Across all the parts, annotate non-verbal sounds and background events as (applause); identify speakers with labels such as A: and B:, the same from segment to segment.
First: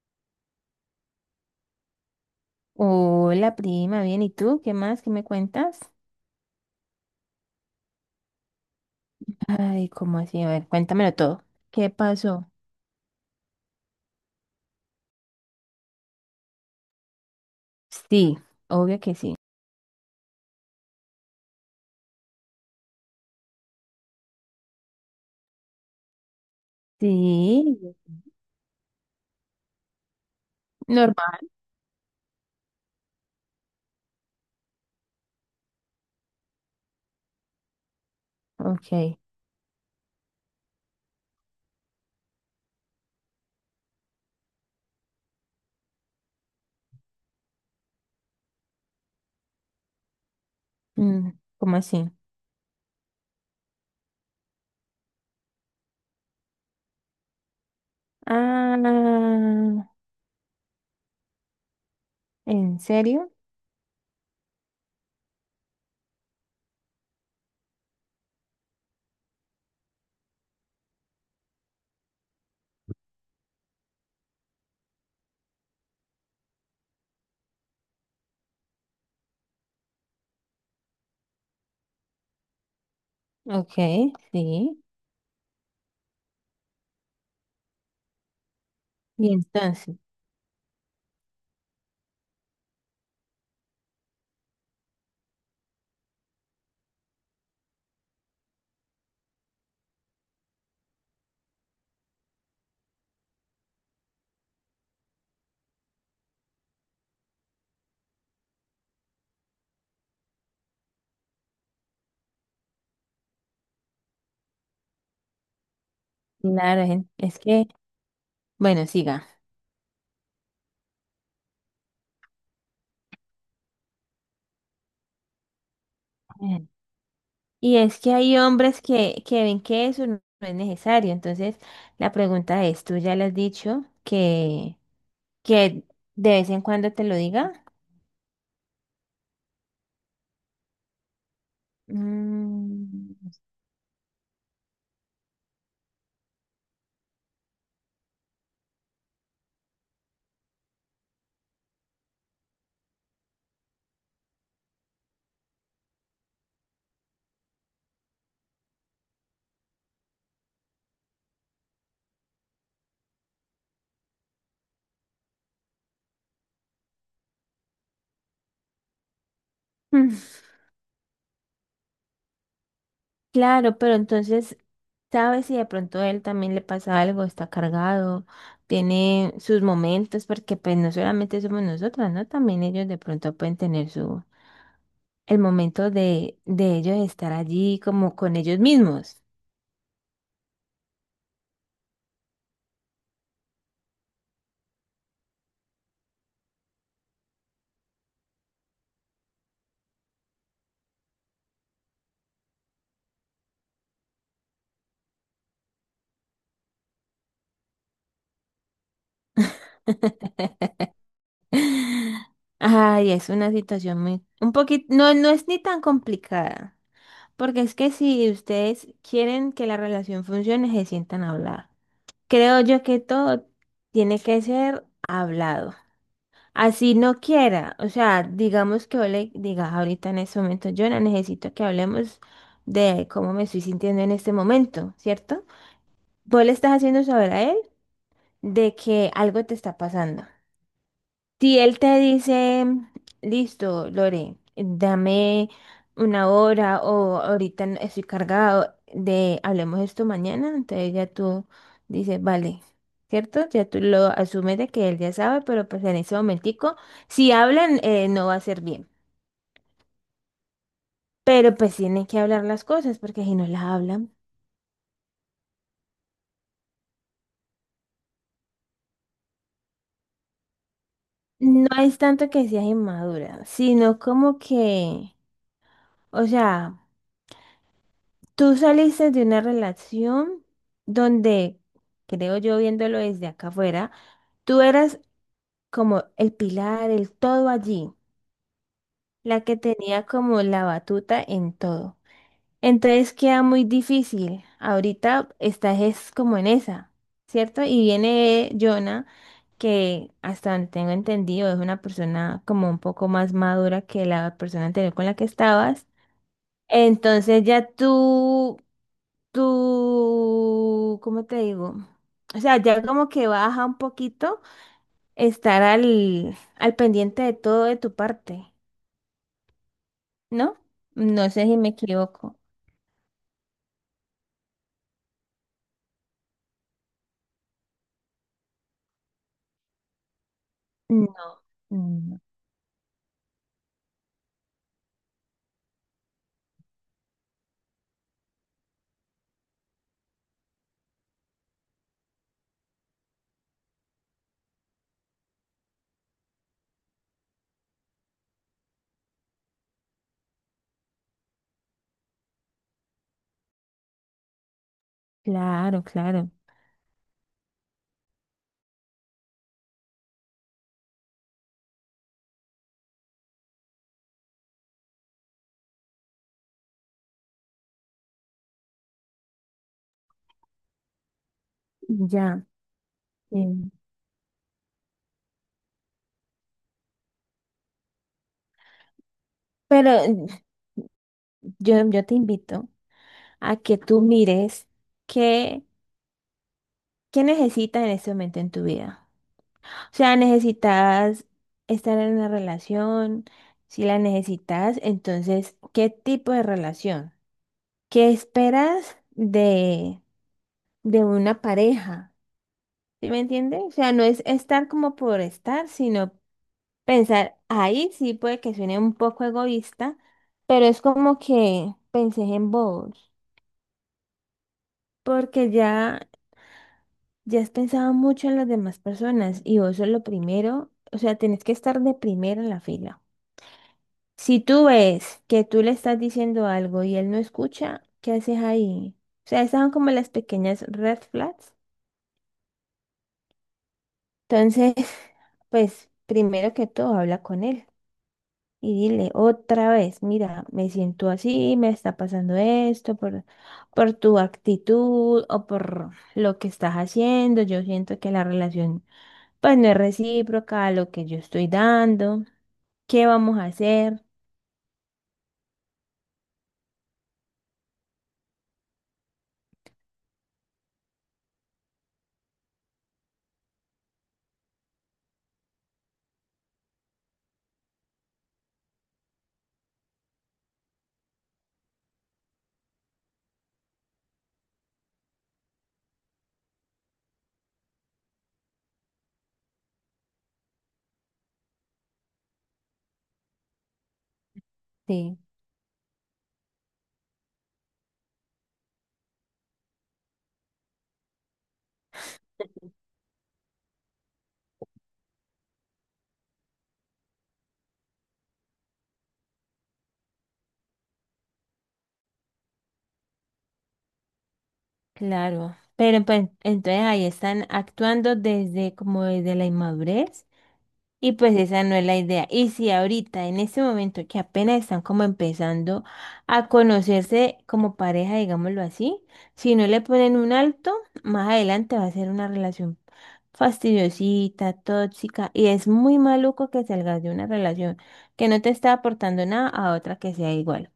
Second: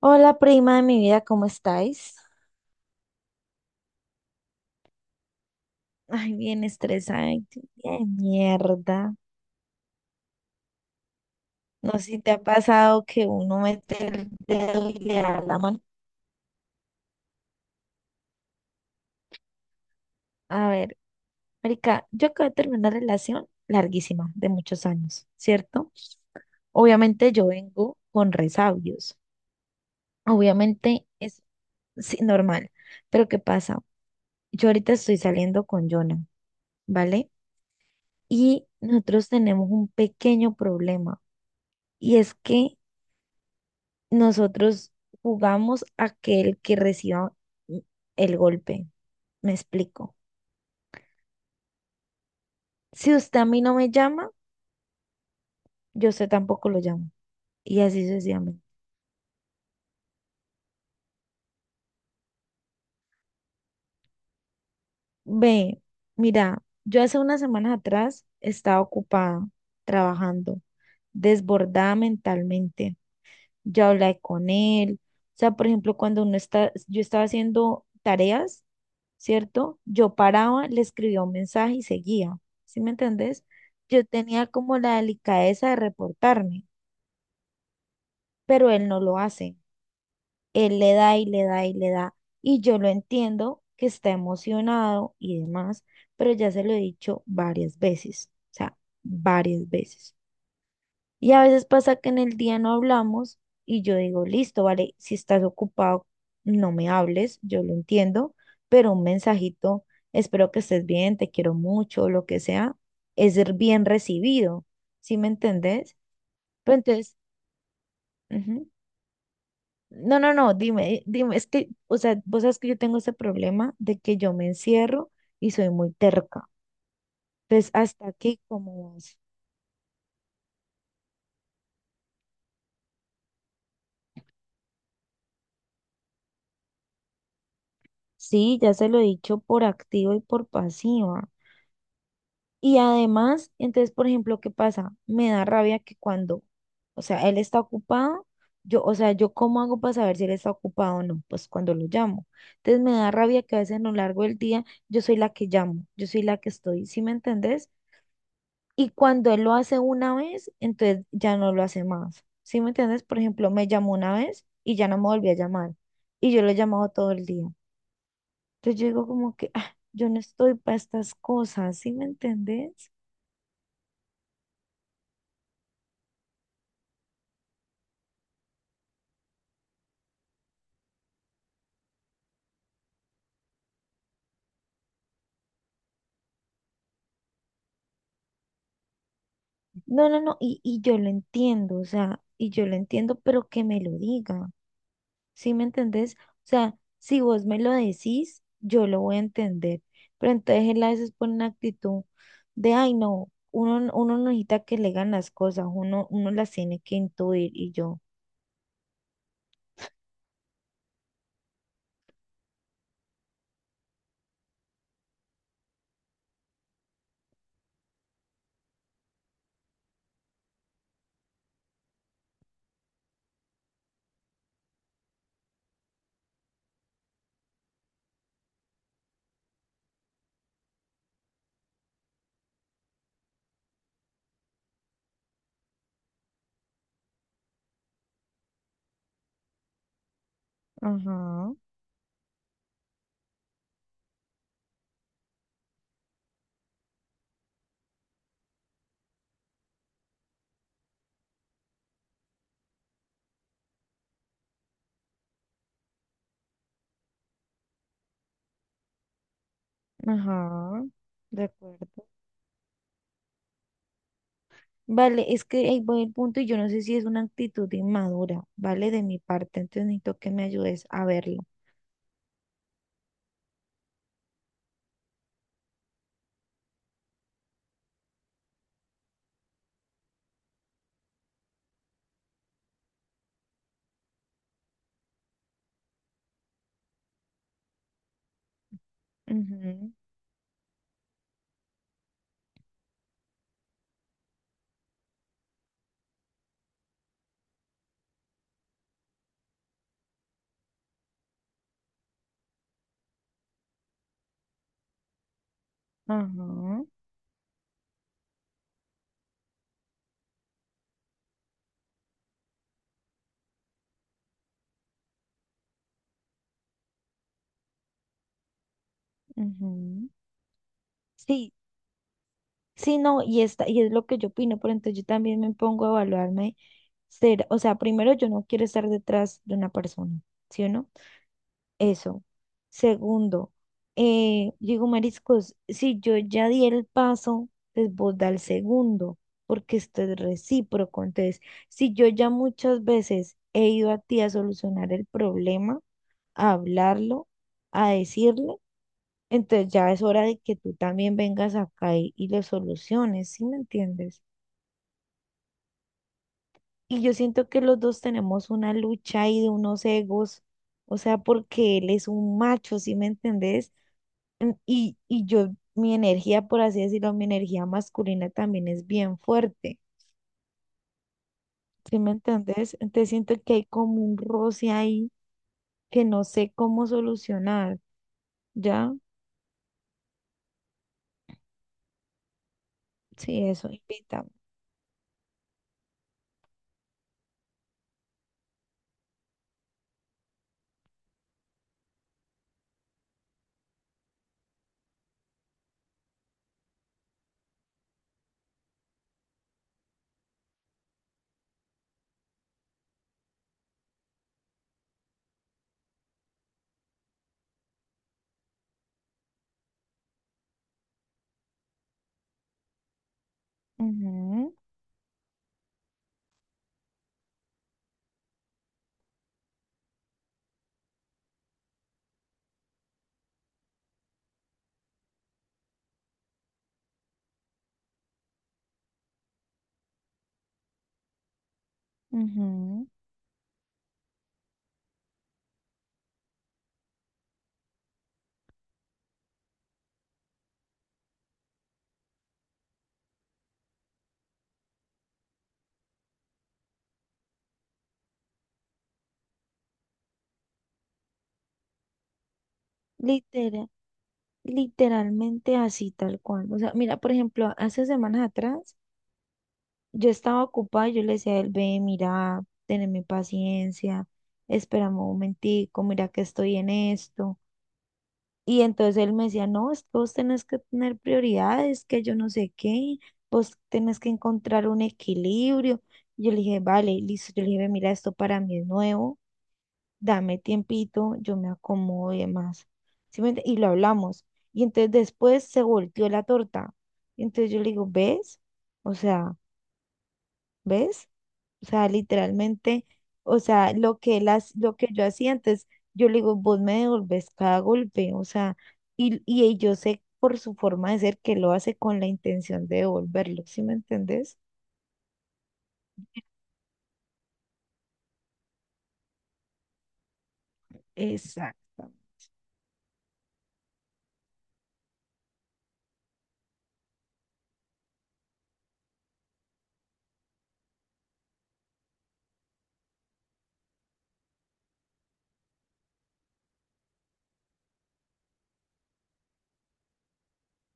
A: Hola, prima de mi vida, ¿cómo estáis?
B: Hola, prima, bien, ¿y tú? ¿Qué más? ¿Qué me cuentas?
A: Ay, bien estresada, ay, qué de mierda.
B: Ay, ¿cómo así? A ver, cuéntamelo todo. ¿Qué
A: No sé si te ha
B: pasó?
A: pasado que uno mete el dedo y le da la mano.
B: Sí, obvio que sí.
A: A ver, marica, yo acabo de terminar una relación larguísima, de muchos años, ¿cierto? Obviamente yo
B: Sí,
A: vengo con resabios. Obviamente es
B: normal.
A: sí, normal. Pero ¿qué pasa? Yo ahorita estoy saliendo con Jonah, ¿vale? Y
B: Ok.
A: nosotros tenemos un pequeño problema. Y es que nosotros jugamos a que el que reciba mm, el golpe. Me explico.
B: Mm, ¿cómo así?
A: Si usted a mí no me llama, yo a usted tampoco lo llamo. Y así sucesivamente.
B: Ah, ¿en serio?
A: Ve, mira, yo hace unas semanas atrás estaba ocupada trabajando, desbordada mentalmente. Yo hablé con él. O sea, por ejemplo, cuando uno está, yo estaba haciendo tareas, ¿cierto? Yo paraba, le escribía un mensaje y seguía, ¿sí me entendés?
B: Ok,
A: Yo tenía
B: sí.
A: como la delicadeza de reportarme, pero él no lo
B: Y
A: hace.
B: entonces,
A: Él le da y le da y le da. Y yo lo entiendo que está emocionado y demás, pero ya se lo he dicho varias veces, o sea, varias veces. Y a veces pasa que en el día no hablamos y yo digo, listo, vale, si estás ocupado, no me hables, yo lo entiendo, pero un mensajito, espero que estés bien, te quiero mucho, lo que sea, es ser bien recibido, ¿sí me entendés? Pero
B: claro,
A: entonces,
B: es que,
A: ujú.
B: bueno, siga.
A: No, no, no, dime, dime, es que, o sea, vos sabes que yo tengo ese problema de que yo me encierro y soy muy terca.
B: Eh,
A: Entonces,
B: Y es
A: hasta
B: que hay
A: aquí,
B: hombres
A: ¿como vas?
B: que ven que eso no es necesario. Entonces, la pregunta es, ¿tú ya le has dicho que de vez en cuando te lo diga.
A: Sí, ya se lo he dicho por activa y por pasiva. Y
B: Mm,
A: además, entonces, por ejemplo, ¿qué pasa? Me da rabia que cuando, o sea, él está ocupado, yo, o sea, yo cómo hago para saber si él está ocupado o no, pues cuando lo llamo. Entonces me da rabia que a veces a lo largo del día yo soy la que llamo, yo soy la que estoy, ¿sí me entendés? Y cuando él lo hace una vez, entonces ya no lo hace más, ¿sí me entendés? Por ejemplo, me llamó una vez y ya no me volvió a llamar y yo lo he llamado todo el día. Entonces yo digo como que, ah, yo no
B: mm,
A: estoy para estas cosas, ¿sí me entendés?
B: claro, pero entonces, ¿sabes si de pronto a él también le pasa algo? Está cargado, tiene sus momentos, porque pues no solamente somos nosotras, ¿no? También ellos de pronto pueden tener su, el momento de ellos estar allí como con ellos mismos.
A: No, no, no, y yo lo entiendo, o sea, y yo lo entiendo, pero que me lo diga, ¿sí me entendés? O sea, si vos me lo decís, yo lo voy a entender, pero entonces él a veces pone una actitud de, ay, no, uno, uno no necesita que le digan las cosas, uno las tiene que intuir, y yo,
B: (laughs) Ay, es una situación muy, un poquito, no, no es ni tan complicada. Porque es que si ustedes quieren que la relación funcione, se sientan a hablar. Creo yo que todo tiene que ser hablado. Así no quiera, o sea, digamos que yo le digas ahorita en este momento, Jonah, necesito que hablemos de cómo me estoy sintiendo en este momento, ¿cierto? Vos le estás haciendo saber a él de que algo te está pasando.
A: ajá,
B: Si él te dice, listo, Lore, dame una hora o ahorita estoy cargado de hablemos esto mañana, entonces ya tú dices, vale, ¿cierto? Ya tú lo asumes de que él ya sabe, pero pues en ese momentico, si hablan, no va a ser bien.
A: ajá, de
B: Pero pues
A: acuerdo.
B: tienen que hablar las cosas, porque si no las hablan,
A: Vale, es que ahí voy el punto y yo no sé si es una actitud inmadura, ¿vale? De mi parte, entonces necesito que me ayudes a verlo.
B: no es tanto que seas inmadura, sino como que, o sea... Tú saliste de una relación donde, creo yo viéndolo desde acá afuera, tú eras como el pilar, el todo allí, la que
A: Ujú.
B: tenía como la batuta en todo. Entonces queda muy difícil. Ahorita estás es como en esa, ¿cierto? Y viene Jonah, que hasta donde tengo entendido es una persona como un poco más madura que la persona anterior con la que estabas.
A: Ajá.
B: Entonces ya tú, ¿cómo te digo? O sea, ya como que baja un poquito estar al pendiente de todo de tu parte,
A: Ujú.
B: ¿no? No sé
A: Sí,
B: si me equivoco.
A: sí, no, y, esta, y es lo que yo opino, pero entonces yo también me pongo a evaluarme ser, o sea, primero yo no quiero estar detrás de una persona, ¿sí o no?
B: No, no.
A: Eso. Segundo, yo digo, mariscos, si yo ya di el paso, pues vos da el segundo, porque esto es recíproco. Entonces, si yo ya muchas veces he ido a ti a solucionar el problema, a hablarlo, a decirlo, entonces ya es hora de que tú también vengas acá y lo soluciones, ¿sí me entiendes?
B: Claro, claro.
A: Y yo siento que los dos tenemos una lucha ahí de unos egos, o sea, porque él es un macho, ¿sí me entendés? Y yo, mi energía, por así decirlo, mi energía masculina también es bien fuerte, ¿sí me
B: Ya.
A: entendés? Entonces siento que hay
B: em,
A: como un roce ahí que no sé cómo solucionar, ¿ya?
B: Pero yo te invito
A: Sí,
B: a
A: eso,
B: que tú
A: invita.
B: mires qué, qué necesitas en este momento en tu vida. O sea, necesitas estar en una relación, si la necesitas, entonces, ¿qué tipo de relación? ¿Qué esperas de una pareja? ¿Sí me entiendes? O sea, no es estar como por estar, sino pensar, ahí sí puede que suene un poco egoísta, pero es como que pensé en vos,
A: Ujú,
B: porque ya, ya has pensado mucho en las demás personas y vos sos lo primero, o sea, tenés que estar de primero en la fila. Si tú ves que tú le estás diciendo algo y él no escucha, ¿qué haces ahí? O sea, esas son como las pequeñas red flags.
A: ujú.
B: Entonces, (laughs) pues primero que todo, habla con él y dile otra vez, mira, me siento así, me está pasando esto por tu actitud o por lo que estás haciendo. Yo siento que la relación pues no es recíproca a lo que yo estoy dando. ¿Qué vamos a
A: Literal.
B: hacer?
A: Literalmente así, tal cual. O sea, mira, por ejemplo, hace semanas atrás yo estaba ocupada y yo le decía a él, ve, mira, teneme paciencia, espérame un momentico, mira que estoy en esto. Y entonces él me decía, no, es que vos tenés que tener prioridades, que yo no sé qué, vos tenés que encontrar un equilibrio. Yo le dije, vale, listo. Yo le dije, "Ve, mira, esto para mí es nuevo, dame tiempito, yo me acomodo y demás. Y lo hablamos. Y entonces
B: Sí.
A: después se volteó la torta. Y entonces yo le digo, ¿ves? O sea, ¿ves? O sea, literalmente, o sea, lo que yo hacía antes, yo le digo, vos me devolvés cada golpe, o sea, y yo sé por su forma de ser que lo hace con la intención de devolverlo, ¿sí me entendés?
B: Claro, pero pues entonces ahí están actuando desde como desde la inmadurez y pues esa no es
A: Exacto.
B: la idea. Y si ahorita en este momento que apenas están como empezando a conocerse como pareja, digámoslo así, si no le ponen un alto, más adelante va a ser una relación fastidiosita, tóxica y es muy maluco que salgas de una relación que no te está aportando nada a otra que sea igual.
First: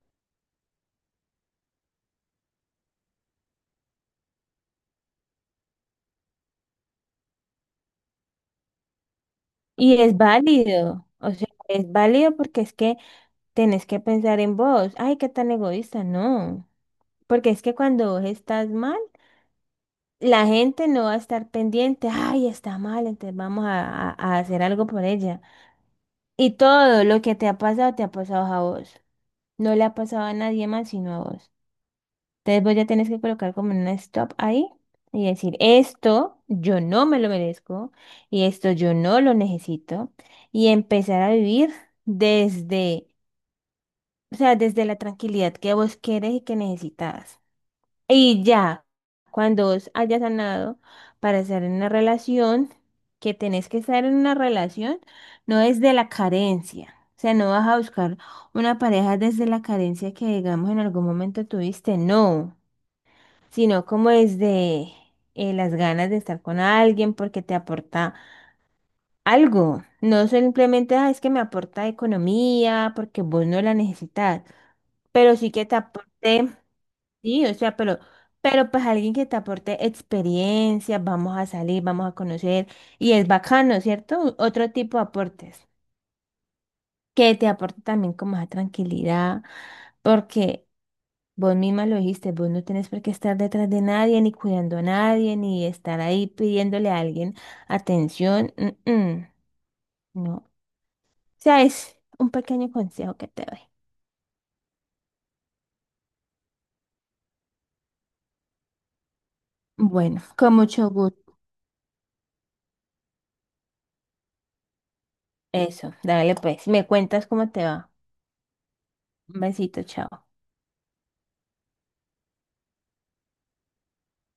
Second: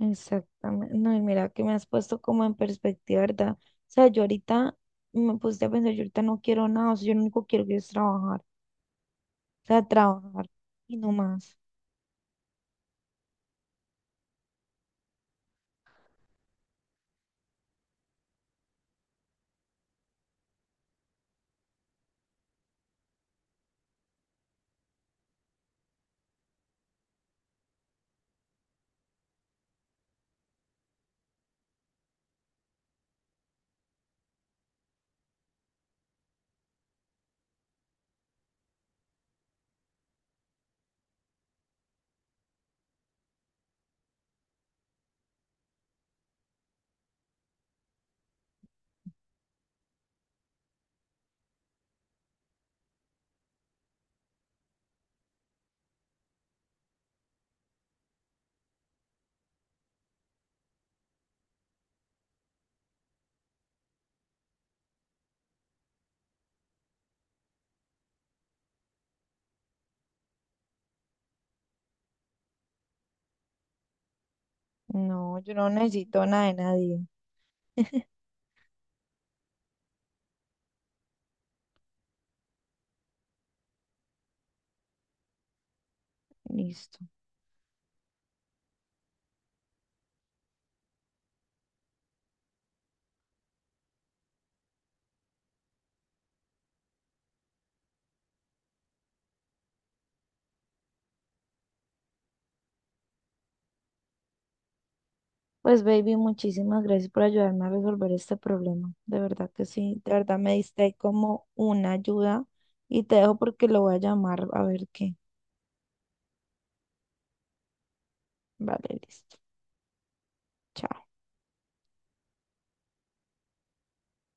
A: Exactamente. No, y mira que me has puesto como en perspectiva, ¿verdad? O sea, yo ahorita me puse a pensar, yo ahorita no quiero nada, o sea, yo lo único que quiero es trabajar, o sea,
B: Y es
A: trabajar y
B: válido,
A: no
B: o sea,
A: más.
B: es válido porque es que tenés que pensar en vos. Ay, qué tan egoísta, no. Porque es que cuando vos estás mal, la gente no va a estar pendiente. Ay, está mal, entonces vamos a, a hacer algo por ella. Y todo lo que te ha pasado a vos. No le ha pasado a nadie más sino a vos. Entonces vos ya tenés que colocar como un stop ahí y decir, esto yo no me lo merezco y esto yo no lo necesito. Y empezar a vivir desde O sea, desde la tranquilidad que vos querés y que necesitas. Y ya, cuando vos hayas sanado para estar en una relación, que tenés que estar en una relación, no desde la carencia. O sea, no vas a buscar una pareja desde la carencia que, digamos, en algún momento tuviste, no, sino como desde las ganas de estar con alguien porque te aporta algo. No simplemente, "Ah, es que me aporta economía porque vos no la necesitas, pero
A: No,
B: sí
A: yo
B: que
A: no
B: te
A: necesito nada
B: aporte,
A: de nadie.
B: sí, o sea, pero pues alguien que te aporte experiencia, vamos a salir, vamos a conocer, y es bacano, ¿cierto? Otro tipo de aportes,
A: Listo.
B: que te aporte también como esa tranquilidad, porque vos misma lo dijiste, vos no tenés por qué estar detrás de nadie, ni cuidando a nadie, ni estar ahí pidiéndole a alguien atención. Mm, mm. No. Sea, es un pequeño consejo que te doy.
A: Pues, baby, muchísimas gracias por ayudarme a resolver este problema. De verdad que sí, de
B: Bueno,
A: verdad me
B: con
A: diste
B: mucho
A: ahí
B: gusto.
A: como una ayuda y te dejo porque lo voy a llamar a ver qué.
B: Eso, dale pues. Me cuentas cómo te va.
A: Vale, listo.
B: Un besito, chao.
A: Chao.